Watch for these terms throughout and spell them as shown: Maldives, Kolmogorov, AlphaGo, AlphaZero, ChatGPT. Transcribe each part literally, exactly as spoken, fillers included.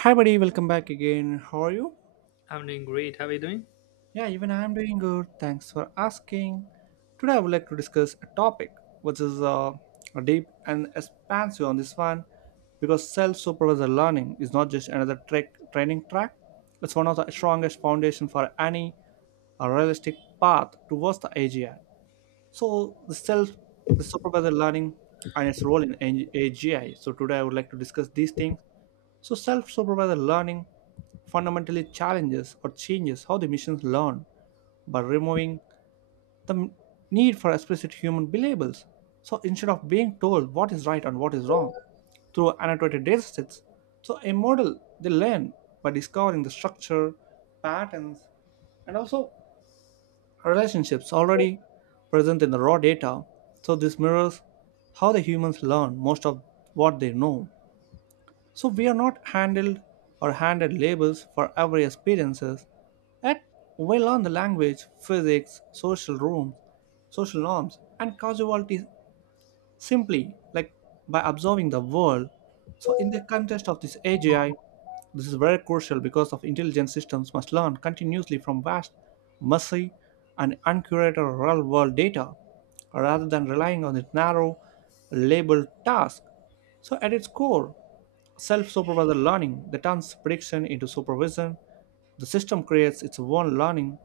Hi, buddy. Welcome back again. How are you? I'm doing great. How are you doing? Yeah, even I'm doing good. Thanks for asking. Today, I would like to discuss a topic which is uh, deep and expansive on this one because self-supervised learning is not just another track, training track. It's one of the strongest foundation for any a realistic path towards the A G I. So the self, the supervised learning and its role in A G I. So today I would like to discuss these things so, self supervised learning fundamentally challenges or changes how the machines learn by removing the m- need for explicit human labels. So, instead of being told what is right and what is wrong through annotated datasets, so a model they learn by discovering the structure, patterns, and also relationships already present in the raw data. So, this mirrors how the humans learn most of what they know. So we are not handled or handed labels for every experiences. Yet we learn the language, physics, social rooms, social norms, and causality simply like by observing the world. So in the context of this A G I, this is very crucial because of intelligent systems must learn continuously from vast, messy, and uncurated real-world data, rather than relying on its narrow, labeled task. So at its core, self supervised learning that turns prediction into supervision. The system creates its own learning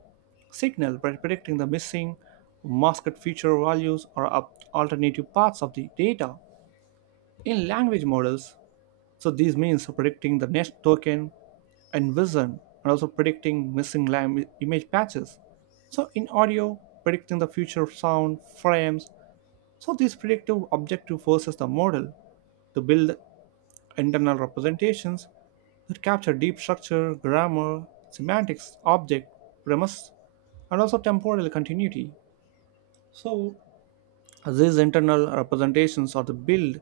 signal by predicting the missing masked feature values or up- alternative paths of the data in language models. So, this means predicting the next token and vision, and also predicting missing lam- image patches. So, in audio, predicting the future sound frames. So, this predictive objective forces the model to build internal representations that capture deep structure, grammar, semantics, object, premise, and also temporal continuity. So these internal representations are the build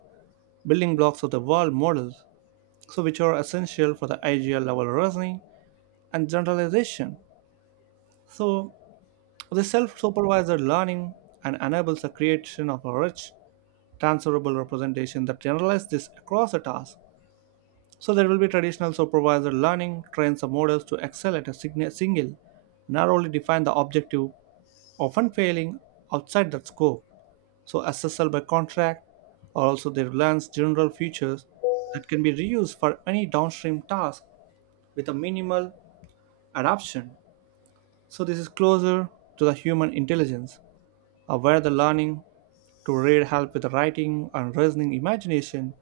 building blocks of the world models, so which are essential for the ideal level reasoning and generalization. So the self-supervised learning and enables the creation of a rich, transferable representation that generalizes this across a task. So there will be traditional supervisor learning trains the models to excel at a sign- single, narrowly define the objective, often failing outside that scope. So S S L by contract or also they learns general features that can be reused for any downstream task with a minimal adaption. So this is closer to the human intelligence, uh, where the learning to read help with writing and reasoning imagination,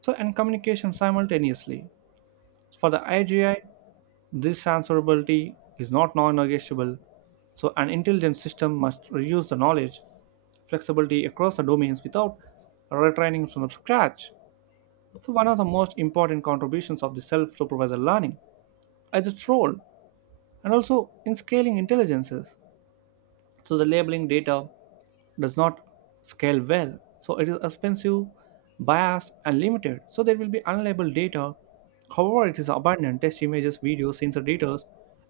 so and communication simultaneously. For the I G I. This transferability is not non negotiable, so an intelligent system must reuse the knowledge flexibility across the domains without retraining from scratch. So, one of the most important contributions of the self supervised learning is its role and also in scaling intelligences. So, the labeling data does not scale well, so it is expensive, biased, and limited. So, there will be unlabeled data. However, it is abundant text images, videos, sensor data,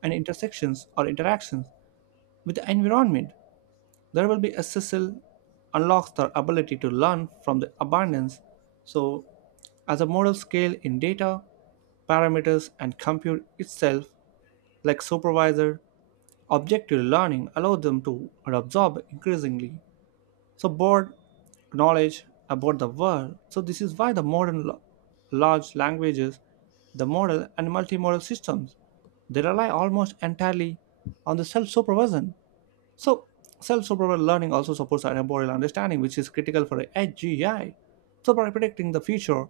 and intersections or interactions with the environment, there will be a S S L unlocks their ability to learn from the abundance. So, as a model scale in data, parameters, and compute itself, like supervisor, objective learning allows them to absorb increasingly. So, broad knowledge about the world. So, this is why the modern lo- large languages, the model, and multimodal systems they rely almost entirely on the self-supervision so, self supervised learning also supports our temporal understanding, which is critical for A G I. So, by predicting the future,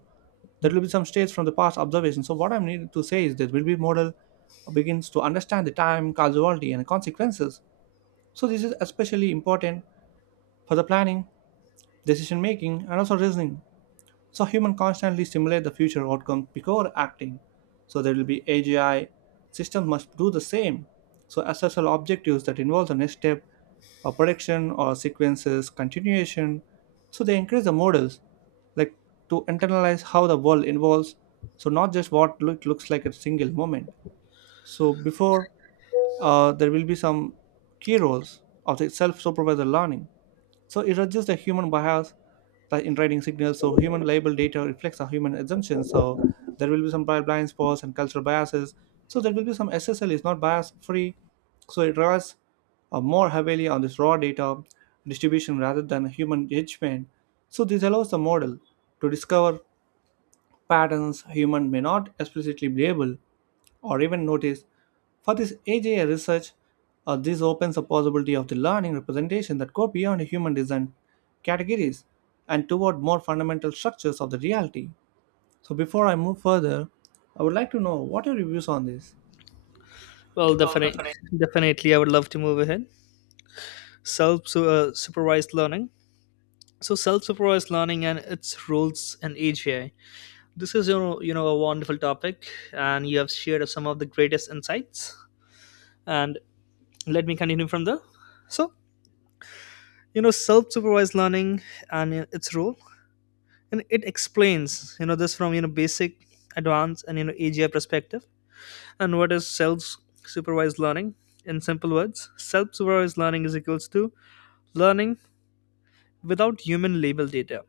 there will be some states from the past observation. So, what I'm needed to say is that will be model begins to understand the time, causality, and consequences. So, this is especially important for the planning, decision making, and also reasoning. So humans constantly simulate the future outcomes before acting. So there will be A G I systems must do the same. So S S L objectives that involve the next step, or prediction or sequences, continuation. So they encourage the models like to internalize how the world evolves. So not just what look, looks like a single moment. So before uh, there will be some key roles of the self-supervised learning. So it is just a human bias the in writing signals. So human label data reflects a human assumption. So there will be some bi- blind spots and cultural biases. So there will be some S S L is not bias free. So it relies uh, more heavily on this raw data distribution rather than human judgment. So this allows the model to discover patterns humans may not explicitly label or even notice. For this A G I research, uh, this opens the possibility of the learning representation that go beyond human design categories and toward more fundamental structures of the reality. So before I move further, I would like to know what are your views on this? Well, definitely, definitely, I would love to move ahead. Self su- uh, supervised learning. So, self supervised learning and its roles in A G I. This is you know, you know a wonderful topic, and you have shared some of the greatest insights. And let me continue from there. So, you know, self supervised learning and uh, its role, and it explains you know this from you know basic, advanced, and you know A G I perspective. And what is self-supervised learning? In simple words, self-supervised learning is equals to learning without human label data.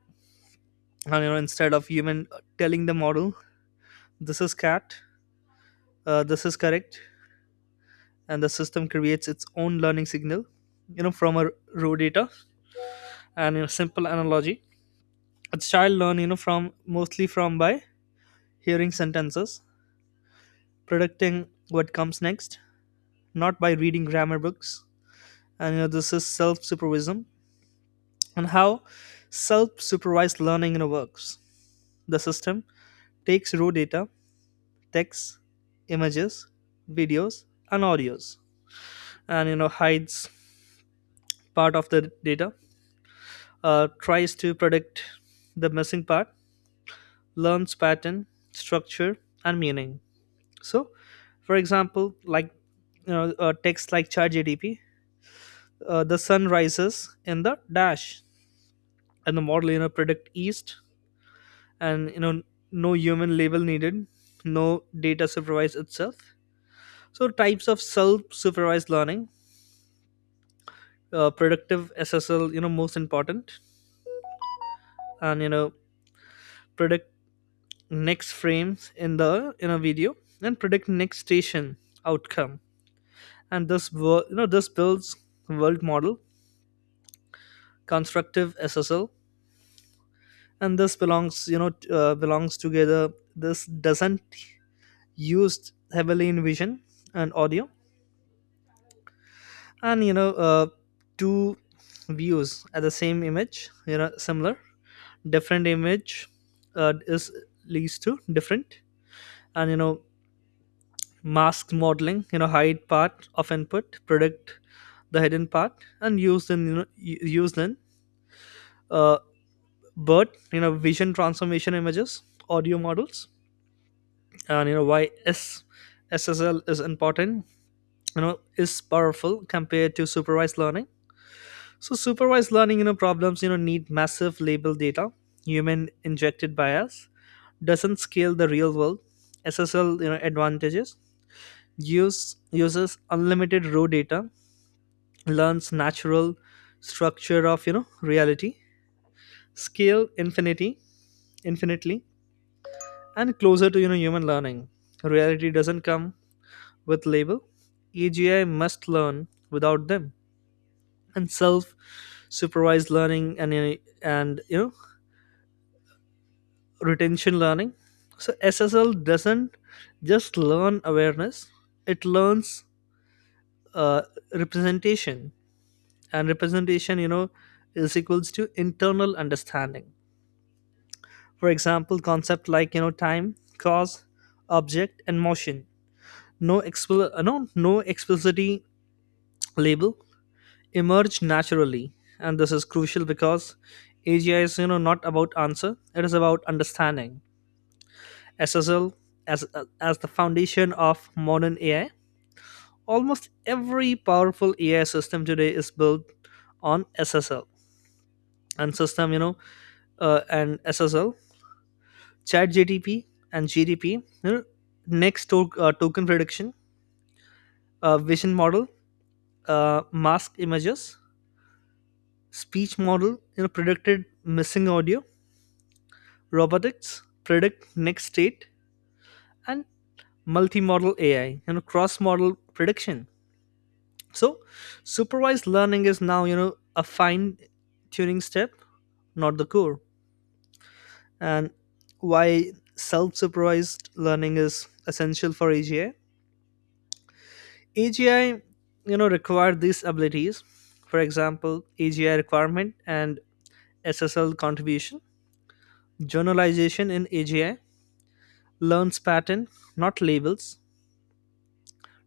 And you know, instead of human telling the model, this is cat, uh, this is correct, and the system creates its own learning signal, you know, from a raw data. And in a simple analogy, a child learn, you know, from mostly from by hearing sentences, predicting what comes next, not by reading grammar books. And you know, this is self-supervision on how self-supervised learning, you know, works. The system takes raw data, text, images, videos, and audios, and you know hides part of the data, uh, tries to predict the missing part, learns pattern, structure, and meaning. So, for example, like you know, a text like ChatGPT, uh, the sun rises in the dash, and the model you know predict east, and you know no human label needed, no data supervised itself. So types of self-supervised learning, uh, productive SSL, you know most important, and you know predict next frames in the in a video, and predict next station outcome. And this wor- you know this builds world model. Constructive SSL, and this belongs you know t- uh, belongs together. This doesn't used heavily in vision and audio. And you know uh, two views at the same image, you know similar, different image uh, is leads to different. And you know mask modeling, you know hide part of input, predict the hidden part, and use in, you know u- used in, uh, bird, you know vision transformation images, audio models. And you know why s SSL is important, you know is powerful compared to supervised learning. So supervised learning, you know, problems, you know, need massive label data. Human injected bias doesn't scale the real world. S S L, you know, advantages use uses unlimited raw data, learns natural structure of you know reality, scale infinity, infinitely, and closer to you know human learning. Reality doesn't come with label. A G I must learn without them, and self supervised learning and you know, and you know retention learning. So S S L doesn't just learn awareness; it learns uh, representation, and representation, you know, is equals to internal understanding. For example, concept like you know time, cause, object, and motion. No expl- uh, no no explicitly label emerge naturally, and this is crucial because A G I is you know not about answer; it is about understanding. S S L as as the foundation of modern A I. Almost every powerful A I system today is built on S S L. And system, you know, uh, and S S L, Chat and G D P, you know, next to, uh, token prediction, uh, vision model, uh, mask images, speech model, you know, predicted missing audio, robotics, predict next state, and multimodal A I, you know, cross model prediction. So, supervised learning is now, you know, a fine tuning step, not the core. And why self supervised learning is essential for A G I? A G I, you know, require these abilities. For example, A G I requirement and S S L contribution, journalization in A G I, learns pattern, not labels,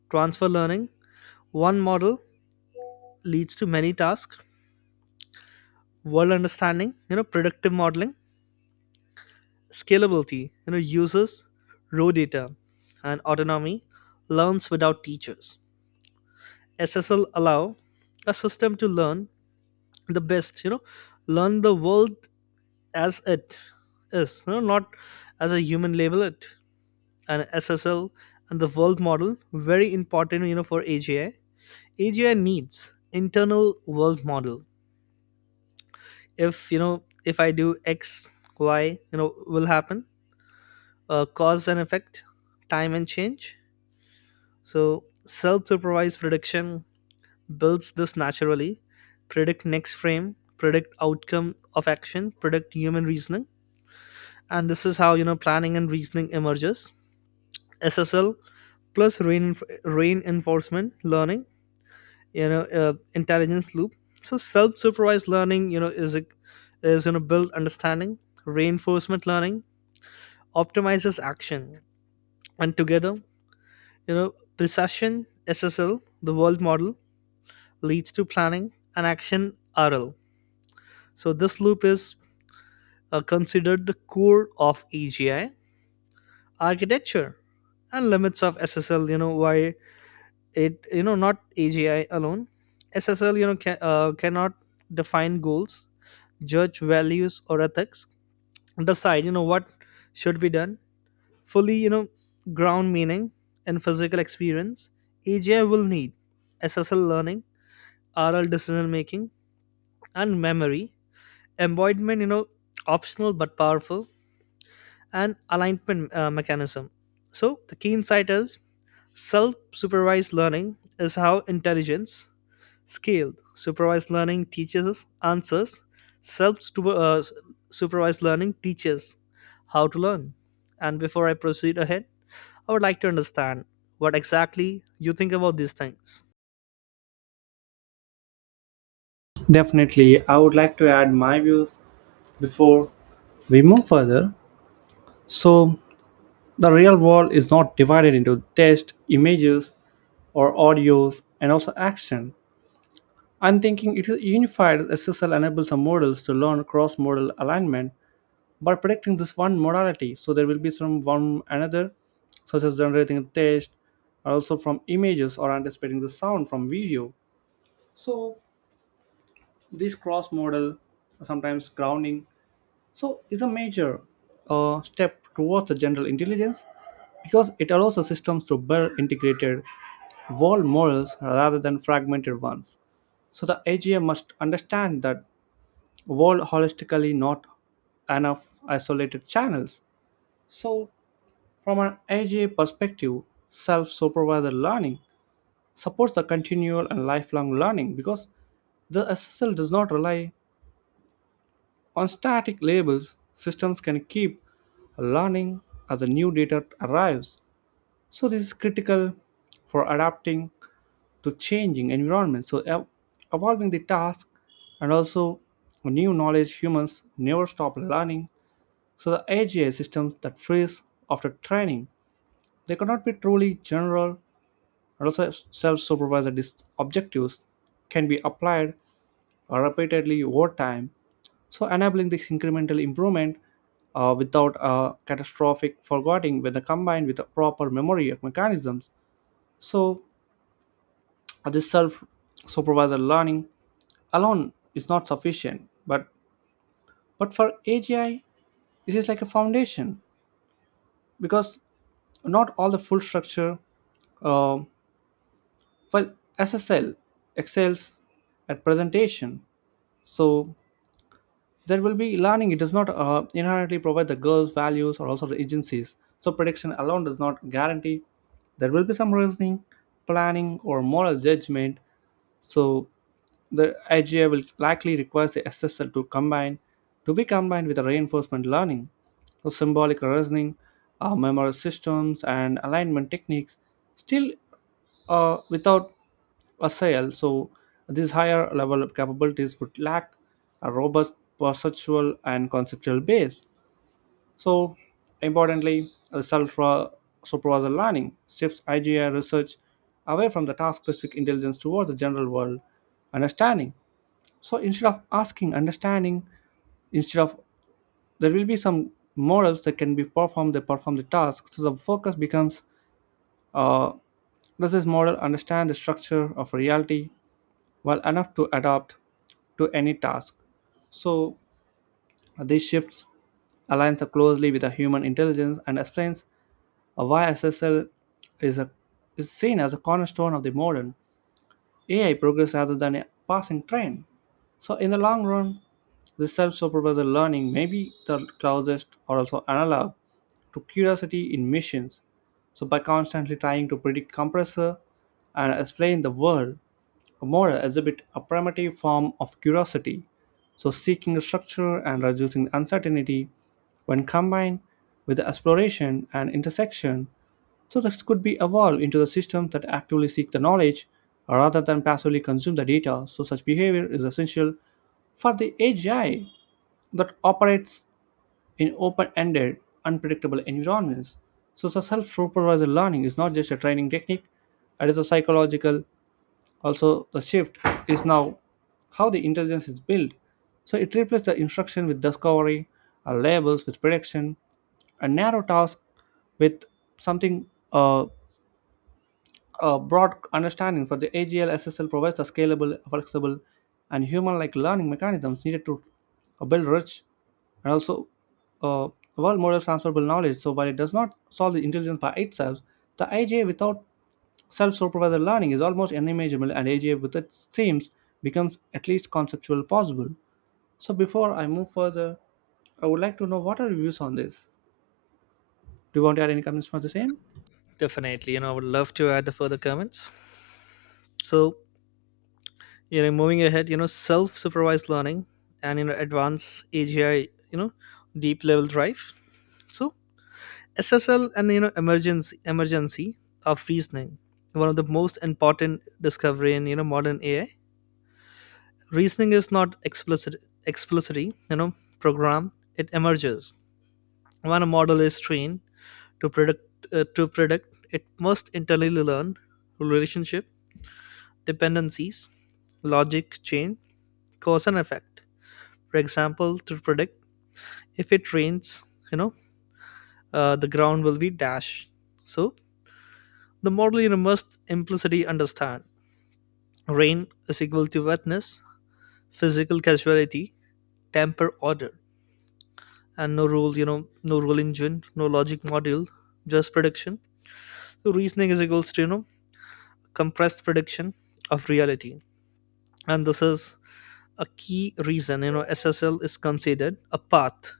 transfer learning, one model leads to many tasks, world understanding, you know, predictive modeling, Scalability, you know, users, raw data, and autonomy learns without teachers. S S L allow a system to learn the best, you know, learn the world as it is, you know, not as a human label it. And S S L and the world model very important, you know, for A G I. A G I needs internal world model. If you know, if I do X, Y, you know, will happen. Uh, cause and effect, time and change. So self supervised prediction builds this naturally. Predict next frame, predict outcome of action, predict human reasoning. And this is how you know planning and reasoning emerges. S S L plus rein reinforcement learning, you know, uh, intelligence loop. So self supervised learning, you know, is a, is you know build understanding. Reinforcement learning optimizes action, and together, you know, precision S S L, the world model, leads to planning and action R L. So this loop is uh, considered the core of A G I architecture and limits of S S L. You know why it you know not A G I alone. S S L you know ca- uh, cannot define goals, judge values or ethics, decide you know what should be done. Fully you know ground meaning and physical experience. A G I will need S S L learning, R L decision making, and memory, embodiment, you know optional but powerful, and alignment uh, mechanism. So the key insight is self-supervised learning is how intelligence scaled. Supervised learning teaches us answers; self-supervised learning teaches how to learn. And before I proceed ahead, I would like to understand what exactly you think about these things. Definitely, I would like to add my views before we move further. So, the real world is not divided into text, images, or audios, and also action. I'm thinking it is unified S S L enables the models to learn cross-modal alignment by predicting this one modality. So there will be some one another, such as generating a text, or also from images or anticipating the sound from video. So this cross-modal, sometimes grounding, so is a major uh, step towards the general intelligence because it allows the systems to build integrated world models rather than fragmented ones. So the A G I must understand that world holistically, not enough isolated channels. So, from an A G A perspective, self supervised learning supports the continual and lifelong learning because the S S L does not rely on static labels, systems can keep learning as the new data arrives. So, this is critical for adapting to changing environments. So, ev- evolving the task and also new knowledge, humans never stop learning. So the A G I systems that freeze after training, they cannot be truly general and also self-supervised objectives can be applied uh, repeatedly over time, so enabling this incremental improvement uh, without a catastrophic forgetting when combined with the proper memory mechanisms. So uh, this self-supervised learning alone is not sufficient, but but for A G I, this is like a foundation because not all the full structure uh, while S S L excels at presentation. So there will be learning. It does not uh, inherently provide the goals, values, or also the agencies. So prediction alone does not guarantee. There will be some reasoning, planning, or moral judgment. So the I G A will likely require the S S L to combine to be combined with the reinforcement learning, so symbolic reasoning, uh, memory systems, and alignment techniques. Still, uh, without a sale, so these higher level of capabilities would lack a robust perceptual and conceptual base. So, importantly, self supervisor learning shifts I G I research away from the task specific intelligence toward the general world understanding. So instead of asking, understanding, instead of there will be some models that can be performed that perform the task. So the focus becomes uh, does this model understand the structure of reality well enough to adapt to any task? So this shifts aligns closely with the human intelligence and explains why S S L is a is seen as a cornerstone of the modern A I progress rather than a passing trend. So in the long run, this self-supervised learning may be the closest or also analog to curiosity in machines. So by constantly trying to predict compressor and explain the world, a model exhibit a primitive form of curiosity. So seeking structure and reducing uncertainty when combined with the exploration and intersection so this could be evolved into the systems that actively seek the knowledge uh, rather than passively consume the data. So such behavior is essential for the A G I that operates in open-ended, unpredictable environments. So the self-supervised learning is not just a training technique, it is a psychological. Also, the shift is now how the intelligence is built. So it replaces the instruction with discovery, uh, labels with prediction, a narrow task with something uh, a broad understanding for the A G L S S L provides the scalable, flexible, and human-like learning mechanisms needed to build rich and also uh, world model transferable knowledge. So while it does not solve the intelligence by itself, the A G A without self-supervised learning is almost unimaginable, and A G A with its themes becomes at least conceptual possible. So before I move further, I would like to know what are your views on this. Do you want to add any comments for the same? Definitely, you know I would love to add the further comments. So, you know moving ahead, you know self supervised learning and you know advanced AGI, you know deep level drive. So SSL and you know emergency emergency of reasoning. One of the most important discovery in you know modern AI. Reasoning is not explicit explicitly you know program. It emerges when a model is trained to predict, uh, to predict it must internally learn relationship, dependencies, logic chain, cause and effect. For example, to predict if it rains, you know uh, the ground will be dash. So the model you must implicitly understand, rain is equal to wetness, physical casuality, temper order, and no rule you know no rule engine, no logic module, just prediction. So reasoning is equals to you know compressed prediction of reality. And this is a key reason you know SSL is considered a path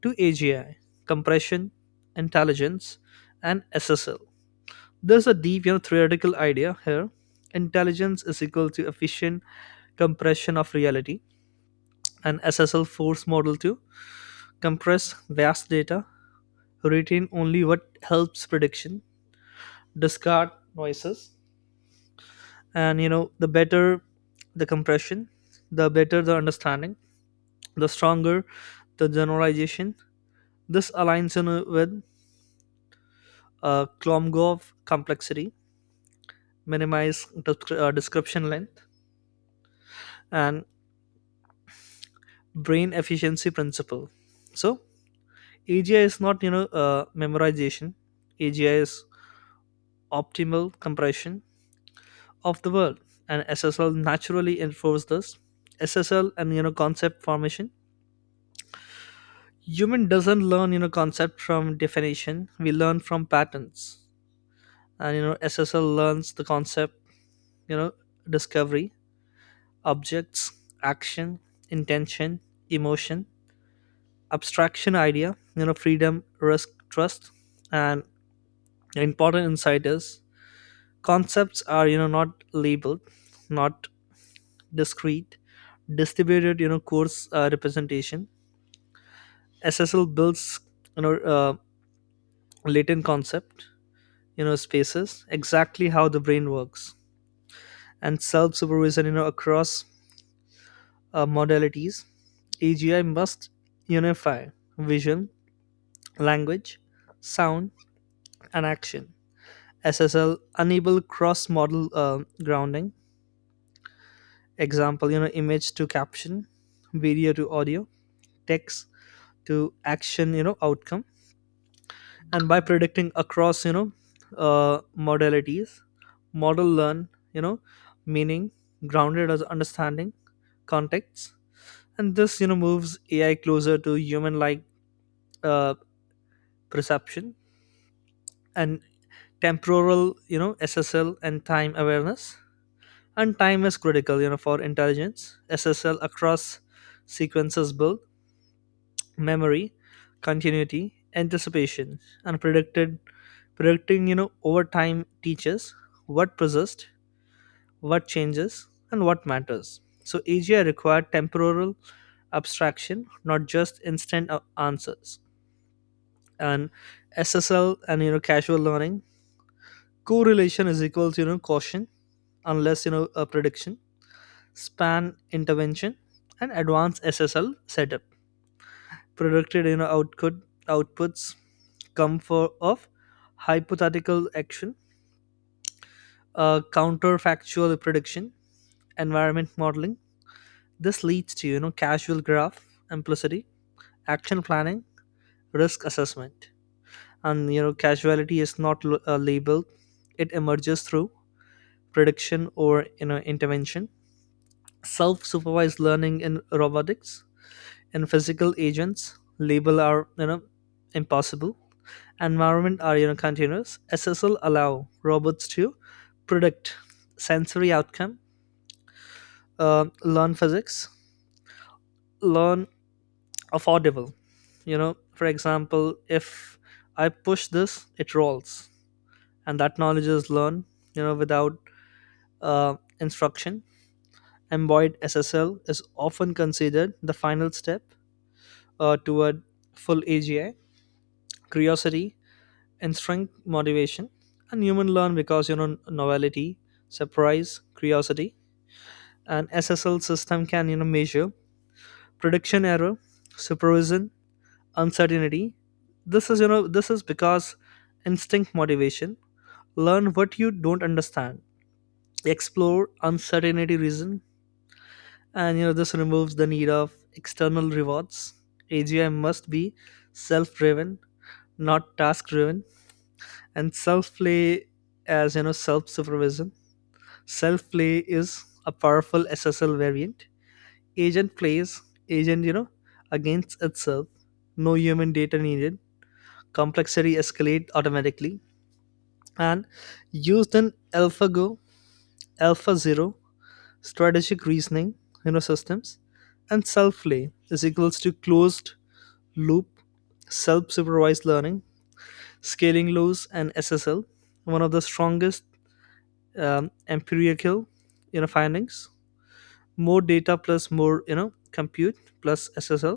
to A G I, compression, intelligence, and S S L. There's a deep, you know, theoretical idea here. Intelligence is equal to efficient compression of reality, and S S L force model to compress vast data, retain only what helps prediction, discard noises, and you know the better the compression, the better the understanding, the stronger the generalization. This aligns in with uh, Klomgov complexity, minimize descri- uh, description length, and brain efficiency principle. So AGI is not you know uh, memorization. AGI is optimal compression of the word, and SSL naturally enforce this. SSL and you know concept formation. Human doesn't learn, you know concept from definition, we learn from patterns. And you know SSL learns the concept, you know discovery, objects, action, intention, emotion, abstraction idea, you know freedom, risk, trust. And important insight is concepts are, you know not labeled, not discrete, distributed, you know course uh, representation. SSL builds, you know uh, latent concept, you know spaces, exactly how the brain works. And self supervision, you know across uh, modalities. AGI must unify vision, language, sound, and action. S S L enable cross-modal uh, grounding. Example, you know, image to caption, video to audio, text to action, you know, outcome. And by predicting across, you know, uh, modalities, model learn, you know, meaning grounded as understanding contexts, and this you know moves A I closer to human-like uh, perception and temporal, you know, S S L and time awareness. And time is critical, you know for intelligence. SSL across sequences build memory, continuity, anticipation, and predicted predicting, you know over time teaches what persists, what changes, and what matters. So AGI required temporal abstraction, not just instant uh, answers. And SSL and you know casual learning, correlation is equals, you know caution, unless you know a prediction span intervention, and advanced S S L setup. Predicted, you know, output outputs come for of hypothetical action, uh, counterfactual prediction, environment modeling. This leads to you know casual graph implicity, action planning, risk assessment, and you know casuality is not l- uh, labeled. It emerges through prediction or you know intervention. Self-supervised learning in robotics and physical agents, label are, you know impossible, environment are, you know continuous. SSL allow robots to predict sensory outcome, uh, learn physics, learn affordable, you know for example, if I push this, it rolls. And that knowledge is learned, you know without uh, instruction. Embodied SSL is often considered the final step, uh, toward full AGI. Curiosity and strength motivation. And human learn because, you know novelty, surprise, curiosity. And SSL system can, you know measure prediction error, supervision, uncertainty. This is you know this is because instinct motivation, learn what you don't understand, explore uncertainty, reason. And you know this removes the need of external rewards. AGI must be self driven, not task driven. And self play as you know self supervision. Self play is a powerful S S L variant. Agent plays agent, you know, against itself. No human data needed. Complexity escalate automatically and used in AlphaGo, AlphaZero, strategic reasoning, you know, systems. And self play is equals to closed loop self supervised learning, scaling laws, and S S L, one of the strongest um, empirical, you know, findings. More data plus more, you know compute, plus SSL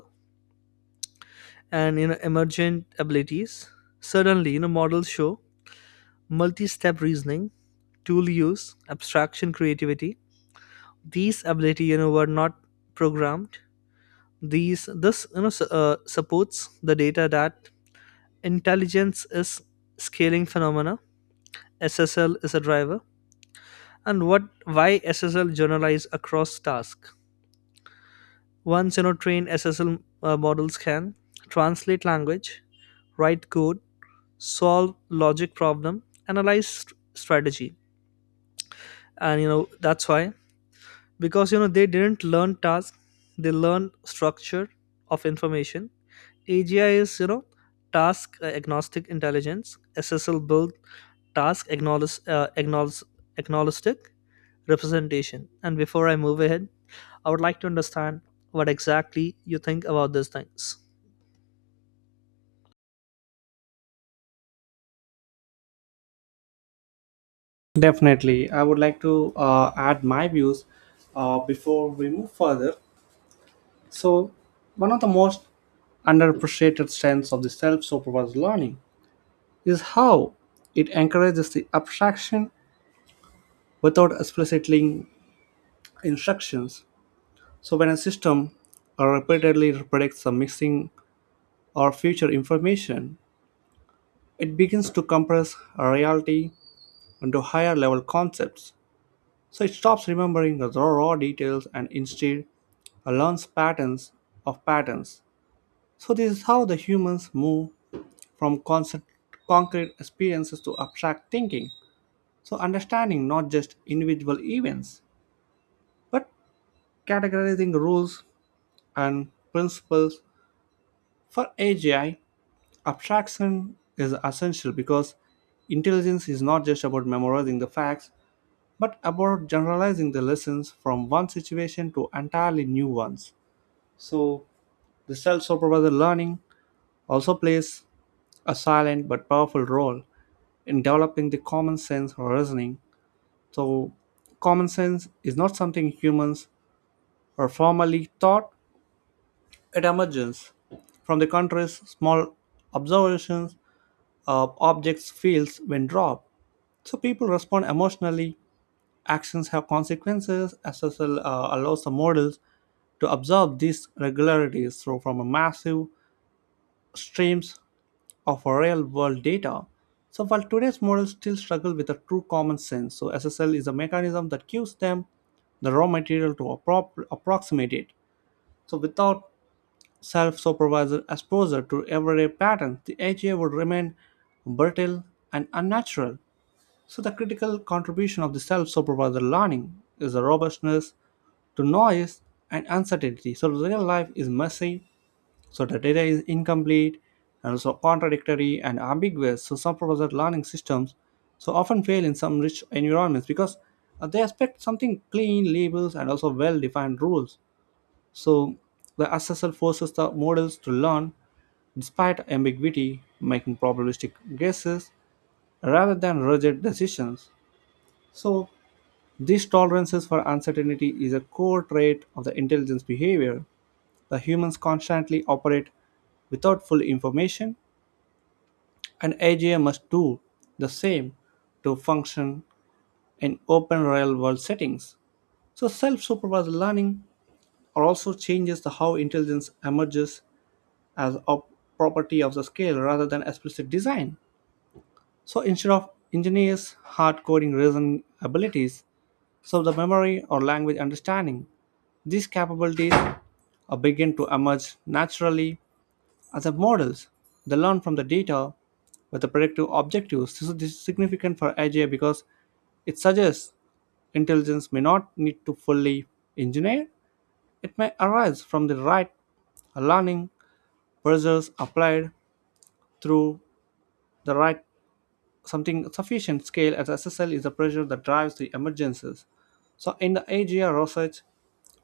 and you know emergent abilities. Suddenly, you know models show multi-step reasoning, tool use, abstraction, creativity. These ability, you know were not programmed. These this you know s- uh, supports the data that intelligence is scaling phenomena. SSL is a driver. And what why SSL generalize across task. Once, you know trained S S L, uh, models can translate language, write code, solve logic problem, analyze st- strategy. And you know that's why, because you know they didn't learn task, they learned structure of information. A G I is you know task uh, agnostic intelligence. S S L build task acknowledge, uh, acknowledge, agnostic representation. And before I move ahead, I would like to understand what exactly you think about these things. Definitely. I would like to uh, add my views uh, before we move further. So, one of the most underappreciated strengths of the self supervised learning is how it encourages the abstraction without explicitly instructions. So, when a system uh, repeatedly predicts the missing or future information, it begins to compress a reality into higher level concepts. So it stops remembering the raw, raw details and instead uh, learns patterns of patterns. So this is how the humans move from concept, concrete experiences to abstract thinking. So understanding not just individual events, but categorizing rules and principles for A G I, abstraction is essential because intelligence is not just about memorizing the facts, but about generalizing the lessons from one situation to entirely new ones. So the self supervised learning also plays a silent but powerful role in developing the common sense reasoning. So common sense is not something humans are formally taught, it emerges from the country's small observations of objects' fields when dropped. So people respond emotionally, actions have consequences, S S L uh, allows the models to observe these regularities so from a massive streams of real world data. So while today's models still struggle with a true common sense, so S S L is a mechanism that gives them the raw material to appro- approximate it. So without self-supervised exposure to everyday patterns, the A G I would remain brittle and unnatural. So the critical contribution of the self-supervised learning is the robustness to noise and uncertainty. So real life is messy, so the data is incomplete and also contradictory and ambiguous. So some professor learning systems so often fail in some rich environments because uh, they expect something clean labels and also well-defined rules. So the assessor forces the models to learn despite ambiguity, making probabilistic guesses rather than rigid decisions. So these tolerances for uncertainty is a core trait of the intelligence behavior the humans constantly operate without full information, and A G I must do the same to function in open real world settings. So self supervised learning also changes the how intelligence emerges as a property of the scale rather than explicit design. So instead of engineers hard coding reasoning abilities, so the memory or language understanding, these capabilities uh, begin to emerge naturally as the models, they learn from the data with the predictive objectives. This is significant for A I because it suggests intelligence may not need to fully engineer. It may arise from the right learning pressures applied through the right something sufficient scale as S S L is the pressure that drives the emergencies. So in the A G R research,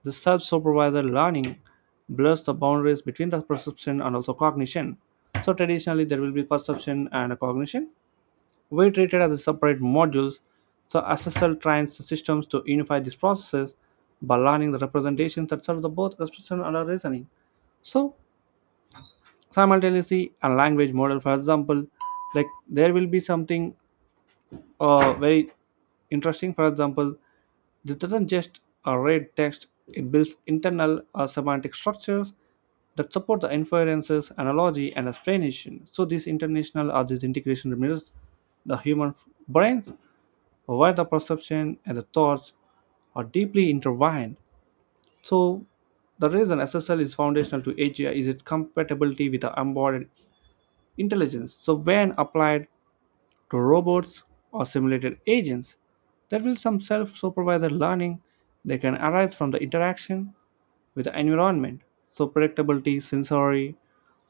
the self-supervised learning blurs the boundaries between the perception and also cognition. So traditionally there will be perception and cognition were treated as separate modules. So S S L trains the systems to unify these processes by learning the representations that serve the both perception and our reasoning. So simultaneously a language model, for example, like there will be something uh, very interesting. For example, this doesn't just uh, read text, it builds internal uh, semantic structures that support the inferences, analogy, and explanation. So this international or this integration mirrors the human brains, where the perception and the thoughts are deeply intertwined. So the reason S S L is foundational to A G I is its compatibility with the embodied intelligence. So when applied to robots or simulated agents there will some self-supervised learning that can arise from the interaction with the environment so predictability sensory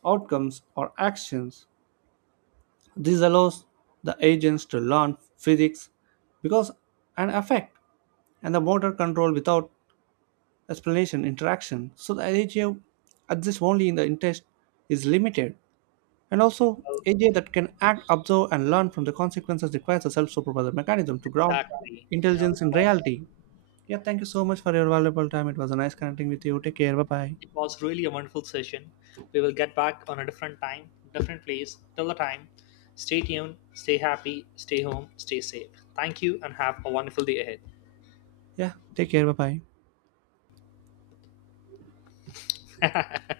outcomes or actions this allows the agents to learn physics because and affect and the motor control without explanation interaction so the idea of adjust only in the interest is limited and also, A J that can act, observe, and learn from the consequences requires a self supervised mechanism to ground Exactly. You know, it intelligence in was reality. Yeah, thank you so much for your valuable time. It was a nice connecting with you. Take care. Bye bye. it was really a wonderful session. We will get back on a different time, different place. Till the time, stay tuned, stay happy, stay home, stay safe. Thank you and have a wonderful day ahead. Yeah, take care. Bye bye.